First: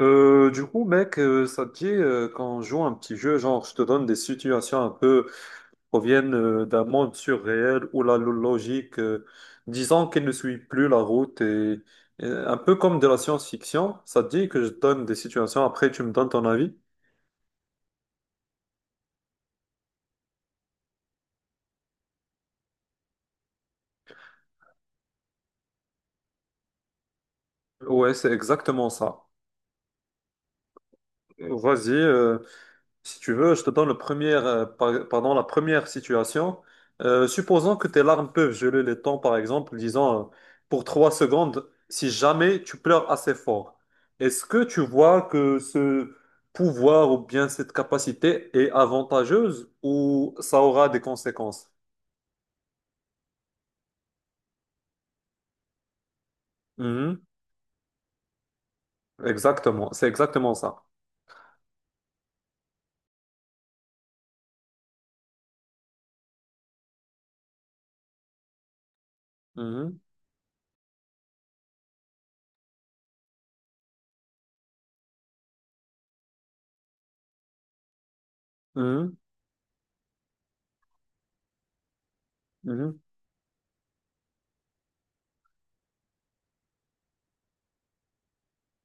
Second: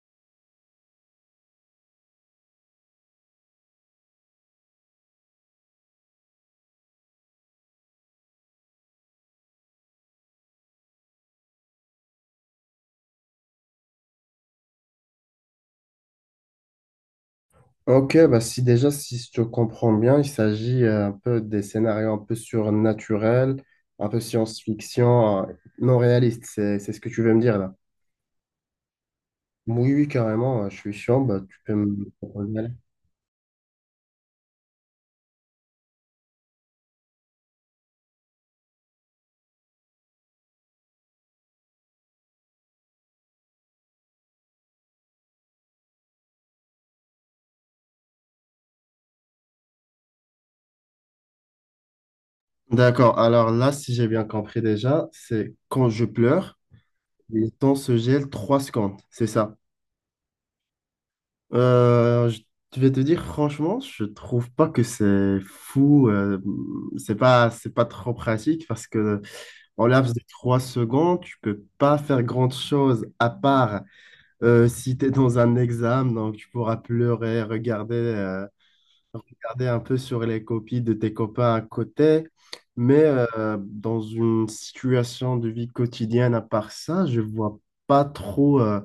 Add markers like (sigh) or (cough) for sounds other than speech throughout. Mec, ça te dit qu'on joue un petit jeu, genre je te donne des situations un peu proviennent d'un monde surréel où logique, disons qu'elle ne suit plus la route et un peu comme de la science-fiction, ça te dit que je te donne des situations, après tu me donnes ton avis? Ok, bah si déjà, si je te comprends bien, il s'agit un peu des scénarios un peu surnaturels, un peu science-fiction, non réaliste, c'est ce que tu veux me dire là. Ouais, c'est exactement ça. Oui, oui, carrément, je suis chaud, bah, tu peux Vas-y, me euh, proposer, allez. Si tu veux, je te donne le premier, pardon, la première situation. Supposons que tes larmes peuvent geler les temps, par exemple, disons pour trois secondes, si jamais tu pleures assez fort. Est-ce que tu vois que ce pouvoir ou bien cette capacité est avantageuse ou ça aura des conséquences? D'accord, alors là, si j'ai bien compris déjà, c'est quand je pleure, Mhm. le temps se gèle 3 secondes, c'est ça. Exactement, c'est exactement ça. Euh, je je vais te dire, franchement, je trouve pas que c'est fou, c'est pas trop pratique parce que. En Mhm. laps de trois secondes, tu peux pas faire grande chose à part si tu es dans un examen, donc tu pourras pleurer, regarder, euh, Mhm. regarder un peu sur les copies de tes copains à côté. Mhm. Mais dans une situation de vie quotidienne, à part ça, je vois pas trop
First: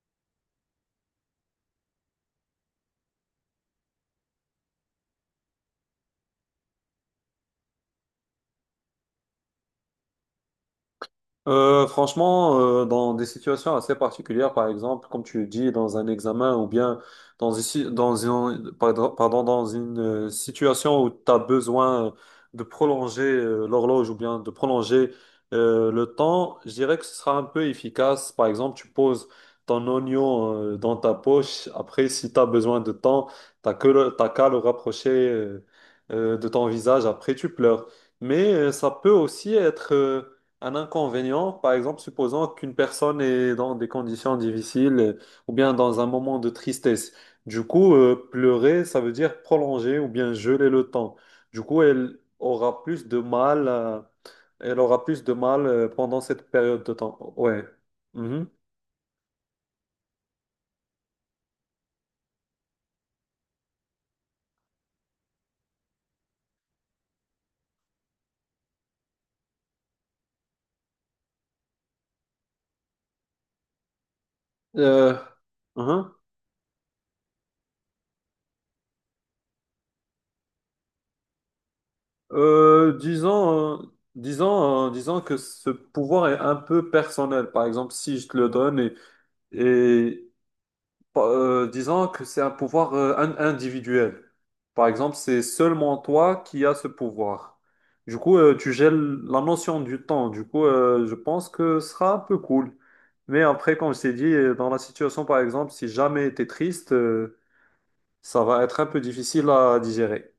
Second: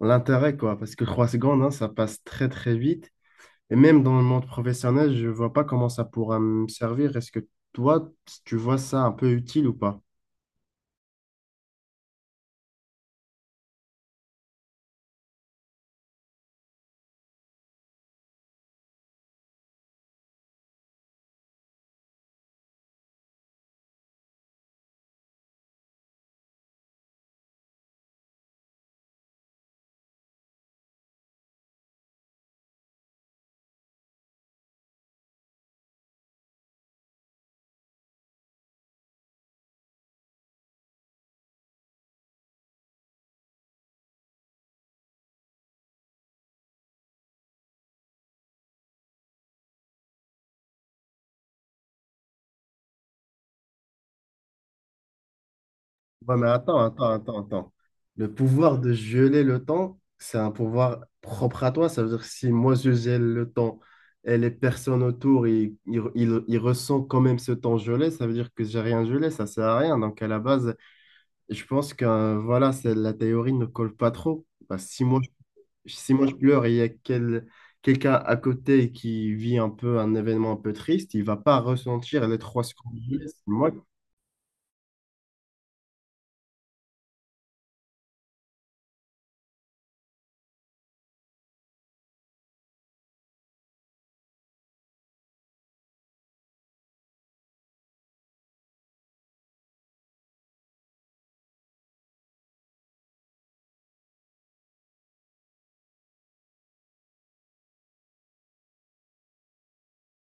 l'intérêt, quoi, parce que trois secondes, hein, ça passe très très vite. Et même dans le monde professionnel, je vois pas comment ça pourra me servir. Est-ce que toi, tu vois ça un peu utile ou pas? Franchement, dans des situations assez particulières, par exemple, comme tu le dis, dans un examen ou bien dans une, si- dans une- pardon, pardon, dans une situation où tu as besoin de prolonger l'horloge ou bien de prolonger le temps, je dirais que ce sera un peu efficace. Par exemple, tu poses ton oignon dans ta poche. Après, si tu as besoin de temps, t'as qu'à le rapprocher de ton visage. Après, tu pleures. Mais ça peut aussi être... un inconvénient, par exemple, supposons qu'une personne est dans des conditions difficiles ou bien dans un moment de tristesse. Du coup, pleurer, ça veut dire prolonger ou bien geler le temps. Elle aura plus de mal, pendant Ouais, mais cette attends, période de attends, temps. attends, Ouais. attends. Le Mhm. pouvoir de geler le temps, c'est un pouvoir propre à toi. Ça veut dire que si moi je gèle le temps et les personnes autour, ils ressentent quand même ce temps gelé, ça veut dire que j'ai rien gelé, ça sert à rien. Donc à la base, je pense que voilà, c'est, la théorie ne colle pas trop. Bah, Euh, mhm. si moi je pleure et il y a quelqu'un à côté qui vit un peu un événement un peu triste, il va pas ressentir les trois secondes Euh, gelées. disons, euh, Disons que ce pouvoir est un peu personnel. Par exemple, si je te le donne et, disons que c'est un pouvoir individuel. Par exemple, c'est seulement toi qui as ce pouvoir. Du coup, tu gèles la notion du temps. Du coup, je pense que ce sera un peu cool. Mais après, comme je t'ai dit, dans la situation, par exemple, si jamais tu es triste, ça va être un peu difficile à digérer.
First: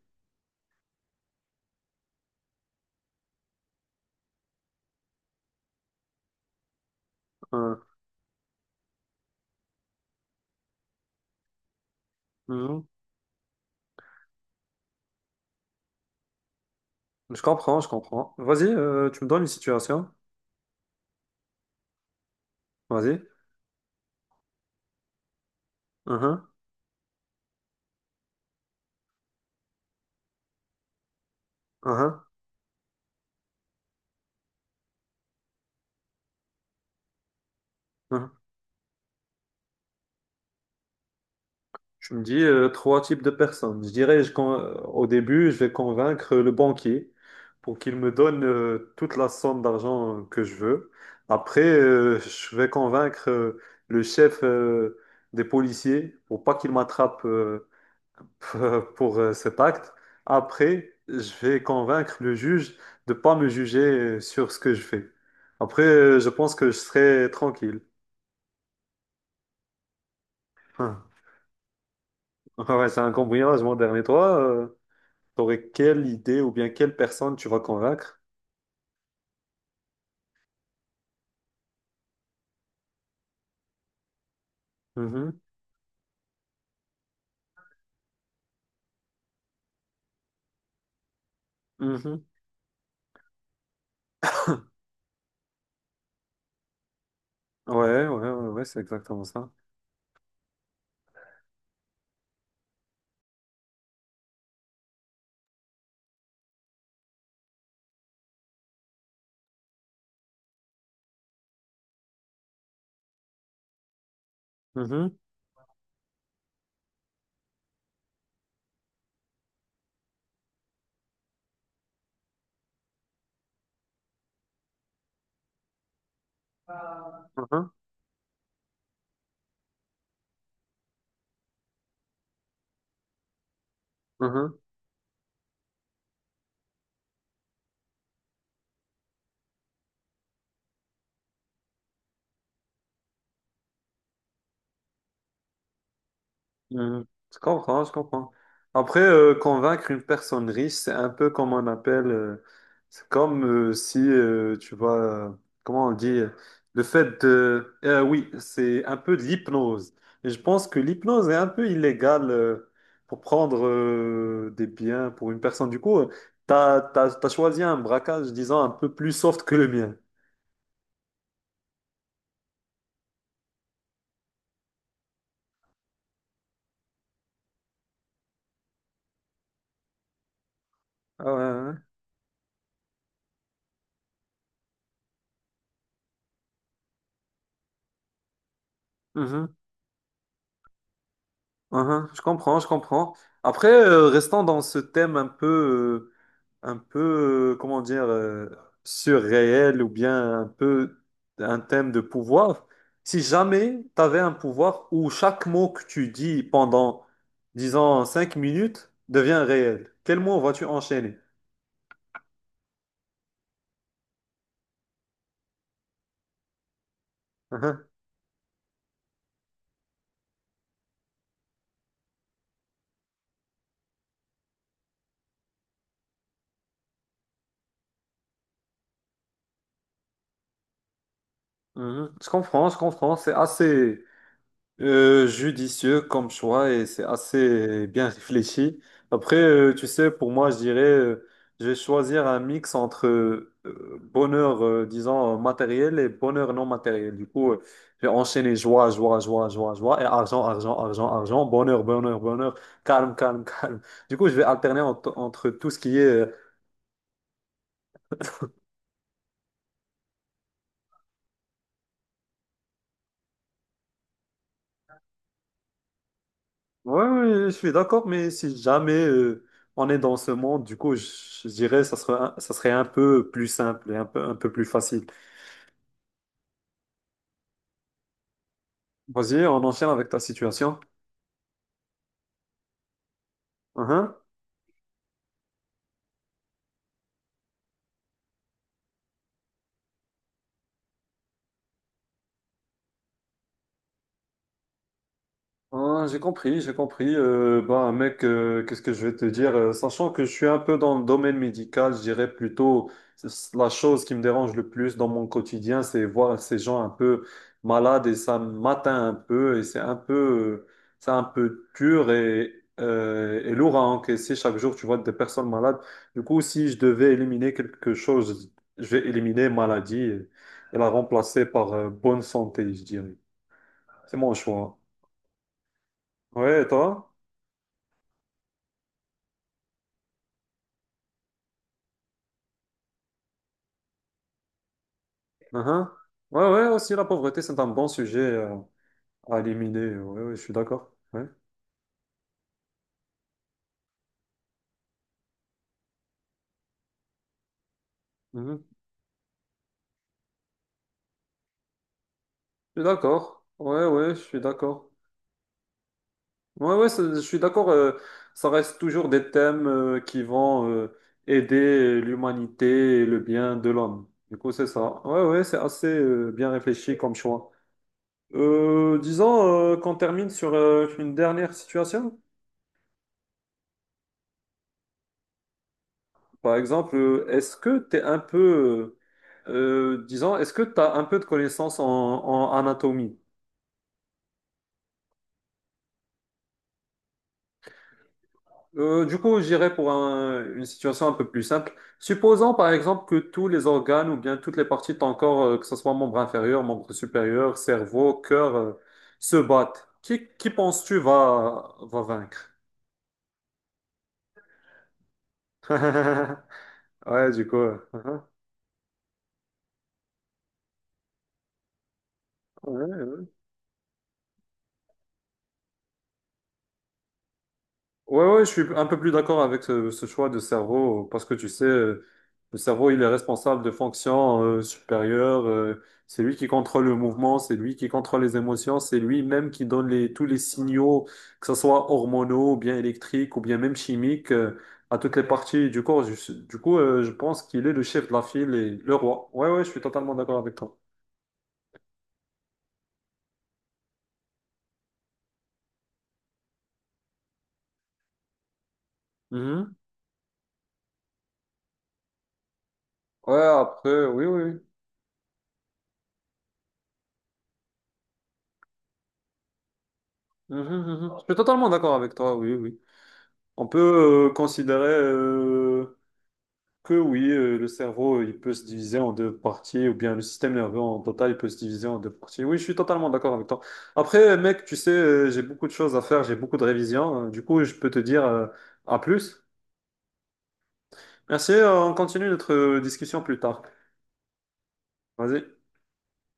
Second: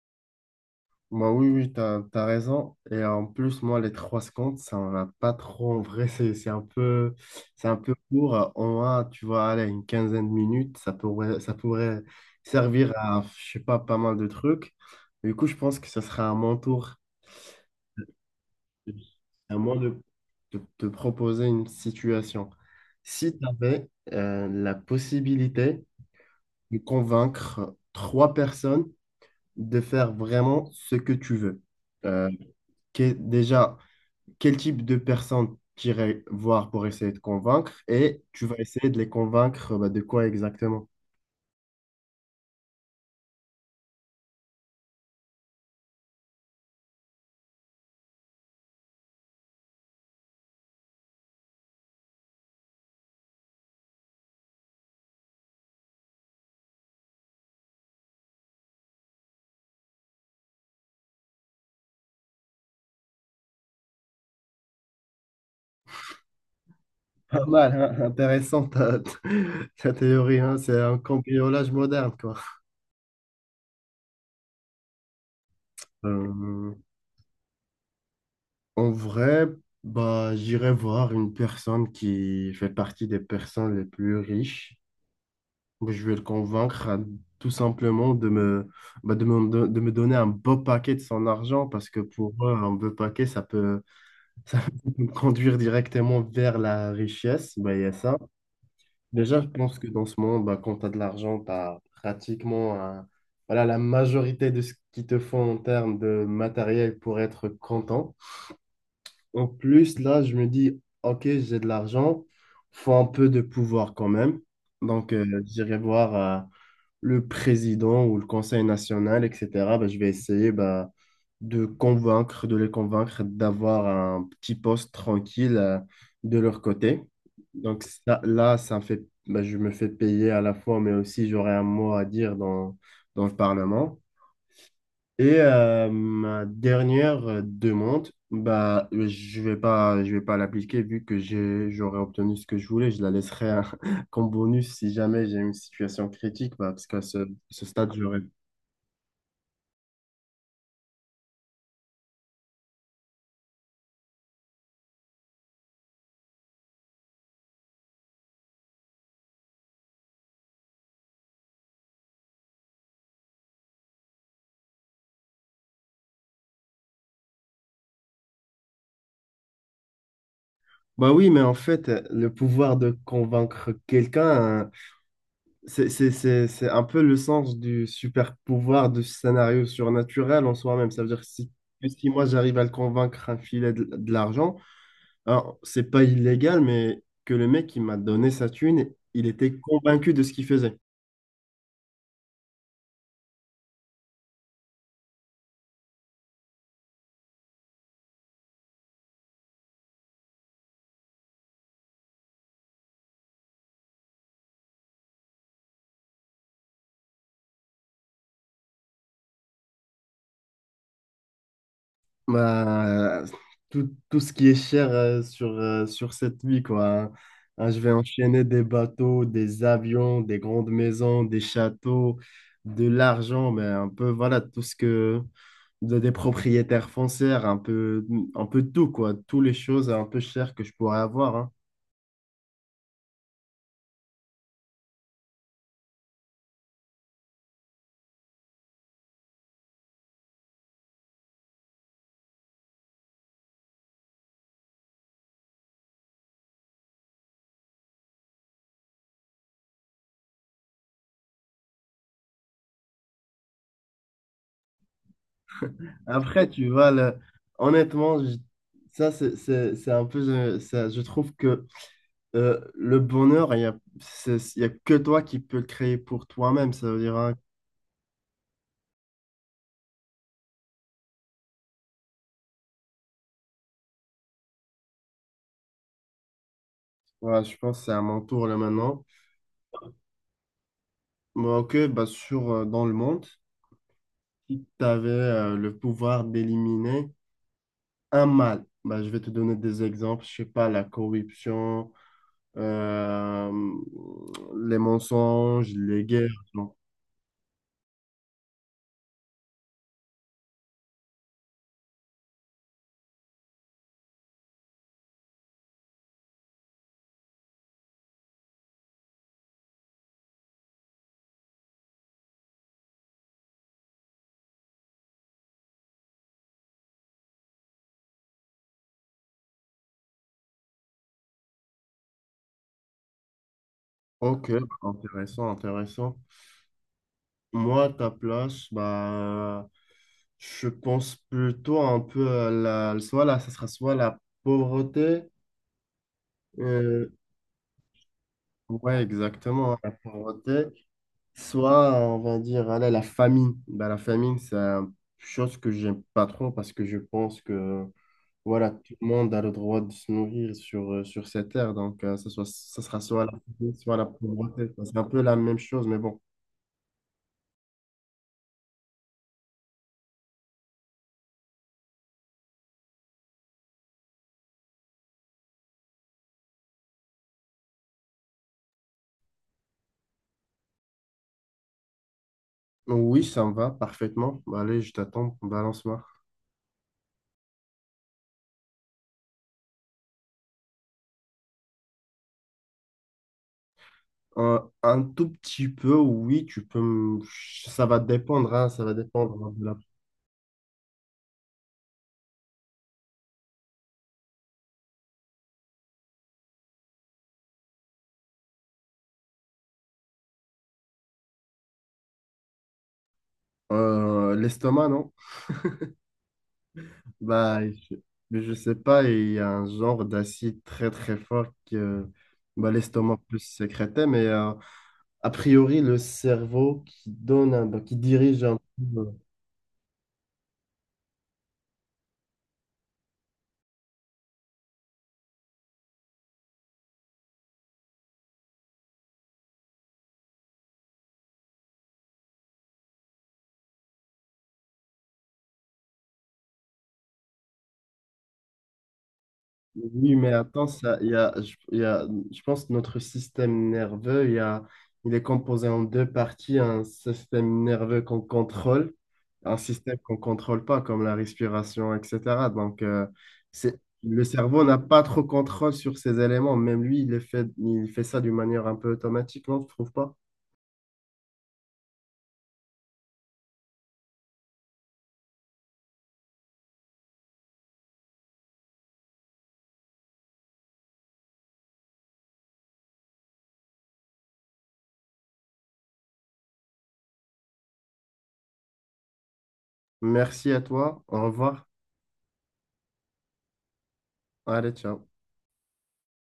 Bah oui, oui, t'as raison. Et en plus, moi, les trois secondes, ça m'en a pas trop en vrai. C'est, c'est un peu, c'est un Hein. peu court. On a, tu vois, allez, une quinzaine de minutes, ça pourrait Mhm. servir à, je sais pas, pas mal de trucs. Du coup, je pense que ce sera à mon tour, Je comprends, je comprends. Vas-y, tu me donnes une à moi de situation. de te proposer une situation. Vas-y. Si tu avais la possibilité Mhm, de convaincre trois personnes de faire vraiment ce que tu veux, mhm, euh, déjà, quel type de personnes tu irais voir pour essayer de convaincre et mhm. tu vas essayer de les convaincre bah, de quoi exactement? Tu me dis trois types de personnes. Je dirais, au début, je vais convaincre le banquier pour qu'il me donne toute la somme d'argent que je veux. Après, je vais convaincre le chef des policiers pour pas qu'il m'attrape (laughs) pour cet acte. Après, je vais convaincre le juge de pas me juger sur ce que je fais. Après, je pense que je serai Pas mal, tranquille. hein, intéressant ta, (laughs) ta théorie, hein, c'est un (laughs) cambriolage moderne, quoi. Ouais, c'est un cambriolage, mon dernier. Toi, t'aurais quelle idée ou bien Euh, quelle personne tu vas convaincre? en vrai, bah, j'irai voir une personne qui fait partie des personnes les plus riches. Mhm, Je vais le convaincre tout simplement bah, de me donner un beau paquet de son argent parce que mhm. pour eux, un beau paquet, ça peut me (laughs) conduire directement vers la richesse, bah, il y a Ouais, ouais, ça. ouais, ouais, c'est exactement Déjà, je ça. pense que dans ce monde, bah, quand tu as de l'argent, tu as pratiquement voilà, la majorité de ce qu'il te faut en termes de matériel pour être content. En plus, là, je me dis, OK, j'ai de l'argent, faut un peu de pouvoir quand même. Donc, Mhm, j'irai voir, le président ou le conseil national, etc., ben, je vais essayer ben, de les convaincre d'avoir un petit poste tranquille de leur côté. mhm, Donc ça, là, ça me fait, ben, je me fais payer à la fois, mais aussi j'aurai un mot à dire dans le Parlement. mhm. Et ma dernière demande, bah, je vais pas l'appliquer vu que j'ai, j'aurais obtenu ce que je voulais. Je la laisserai hein, (laughs) comme bonus si jamais j'ai une situation critique, bah, parce qu'à Mhm. ce, Je ce comprends, stade, je j'aurais. comprends. Après, convaincre une personne riche, c'est un peu comme on appelle, c'est comme si, tu vois, euh, comment on dit, oui, c'est un peu de l'hypnose. Et je pense que l'hypnose est un peu illégale pour prendre des biens pour une personne. Du coup, t'as choisi un braquage, disons, un peu plus soft que le mien. Bah oui, mais en fait, le pouvoir de convaincre quelqu'un, hein, c'est un peu le sens du super pouvoir du scénario surnaturel en soi-même. Ça veut dire Ah ouais, ouais. que si moi j'arrive à le convaincre un filet de l'argent. Alors, c'est pas illégal, mais que le mec qui m'a donné sa thune, il était Mhm, convaincu de ce qu'il faisait. mhm. Je comprends, je comprends. Après, restons dans ce thème un peu... euh, comment dire, surréel ou bien un peu un thème de pouvoir. Si jamais tu avais un pouvoir où chaque mot que tu dis pendant, disons, 5 minutes devient réel, quel mot vas-tu enchaîner? Bah, tout ce qui est cher sur cette vie, quoi. Hein, hein, je vais (laughs) enchaîner des bateaux, des avions, des grandes maisons, des châteaux, de l'argent, mais un peu, voilà, tout ce que... des propriétaires foncières, un peu tout, quoi. Toutes les choses un peu chères que je pourrais avoir, hein. Mhm, mhm. Je comprends, c'est assez judicieux comme choix et c'est assez bien réfléchi. Après, tu sais, pour moi, je dirais, je vais choisir un mix entre bonheur, disons, matériel et bonheur non matériel. Du coup, je vais enchaîner joie, joie, joie, joie, joie et argent, argent, argent, argent, bonheur, bonheur, bonheur, calme, calme, (laughs) calme. Je vais entre tout ce qui est... Après, tu vois, honnêtement, c'est un peu, je trouve que le bonheur, il y a que toi qui peux le créer pour toi-même. Ça veut ouais, dire, hein, ouais, je suis d'accord, mais si jamais on est dans ce monde, je dirais ça serait un peu plus simple et un peu plus facile. voilà, je pense que c'est à mon tour là maintenant. Vas-y, on enchaîne avec ta situation. Bon, ok, bah, dans le monde, Uh-huh. si tu avais le pouvoir d'éliminer un mal, bah, je vais te donner des exemples. Je sais pas, la corruption, euh, les mensonges, les Ah, j'ai guerres, compris, genre. j'ai compris. Bah, mec, qu'est-ce que je vais te dire? Sachant que je suis un peu dans le domaine médical, je dirais plutôt c'est la chose qui me dérange le plus dans mon quotidien, c'est voir ces gens un peu malades et ça m'atteint un peu et c'est un peu dur et et lourd à encaisser chaque jour. Tu vois des personnes malades. Du coup, si je devais éliminer quelque chose, je vais éliminer maladie et la remplacer par bonne santé, je dirais. C'est mon Ok, choix. intéressant, intéressant. Ouais, et toi? Moi, à ta place, bah, je pense plutôt un peu à soit là, ça sera soit la pauvreté, Mhm. Ouais, ouais, aussi la euh, pauvreté, c'est un bon sujet ouais, à exactement, hein, la éliminer. Ouais, ouais, je suis pauvreté, d'accord. Ouais. soit on va dire, allez, la famine. Bah, la famine, c'est une chose que j'aime pas trop parce que je pense que voilà, Mhm. tout le monde a le droit de se nourrir sur cette terre, donc ça Je suis sera soit la d'accord. famine, Ouais, soit la ouais, je suis pauvreté. Enfin, d'accord. c'est un peu la même chose, mais bon. Je suis d'accord. Ça reste toujours des thèmes qui vont aider l'humanité et le bien de l'homme. Du coup, c'est ça. Ouais, ouais, c'est assez bien réfléchi comme choix. Disons qu'on termine sur une dernière situation. Oui, ça me va parfaitement. Allez, je t'attends, balance-moi. Par exemple, est-ce que tu es un peu. Disons, est-ce que tu as un peu de connaissances en anatomie? Un tout petit peu, oui, tu peux. Ça va dépendre, hein, ça va Du coup, dépendre j'irai pour une situation un peu plus simple. Supposons par exemple que tous les organes ou bien toutes les parties de ton corps, que ce soit membre inférieur, membre supérieur, cerveau, cœur, se battent. Qui penses-tu va vaincre? L'estomac, non? (laughs) Ouais, du Bah, coup. euh, (laughs) je sais pas, il y a un genre d'acide très très fort que bah, ouais, l'estomac ouais. peut sécréter, mais a priori, le cerveau qui donne, bah, qui Ouais, dirige ouais, je un suis peu, un peu plus d'accord avec ce choix de cerveau, parce que tu sais, le cerveau, il est responsable de fonctions supérieures, c'est lui qui contrôle le mouvement, c'est lui qui contrôle les émotions, c'est lui-même qui donne tous les signaux, que ce soit hormonaux, ou bien électriques, ou bien même chimiques, à toutes les parties du corps. Du coup, je pense qu'il est le chef de la file et le roi. Ouais, ouais, je suis Oui, totalement mais d'accord avec attends, toi. ça, il y a, je, il y a- je pense que notre système nerveux, il est composé en deux parties, un système nerveux qu'on contrôle, un Mhm. système qu'on contrôle pas, comme la respiration, etc. Donc, Ouais, après, le oui, oui. cerveau oui. n'a pas trop contrôle sur ces éléments. Même lui, il les fait, il fait ça d'une manière un peu automatique, non, tu trouves pas? Mhm, mhm. Je suis totalement d'accord avec toi, oui, oui. On peut considérer que oui, le cerveau, il peut se diviser en deux parties, ou bien le système nerveux en total, il peut se diviser en deux parties. Oui, je suis totalement d'accord avec toi. Après, mec, tu sais, j'ai beaucoup de choses à faire, j'ai beaucoup de révisions. Du coup, je peux te dire à plus. Merci à toi. Au Merci, revoir. On continue notre discussion plus tard. Allez, ciao. Vas-y.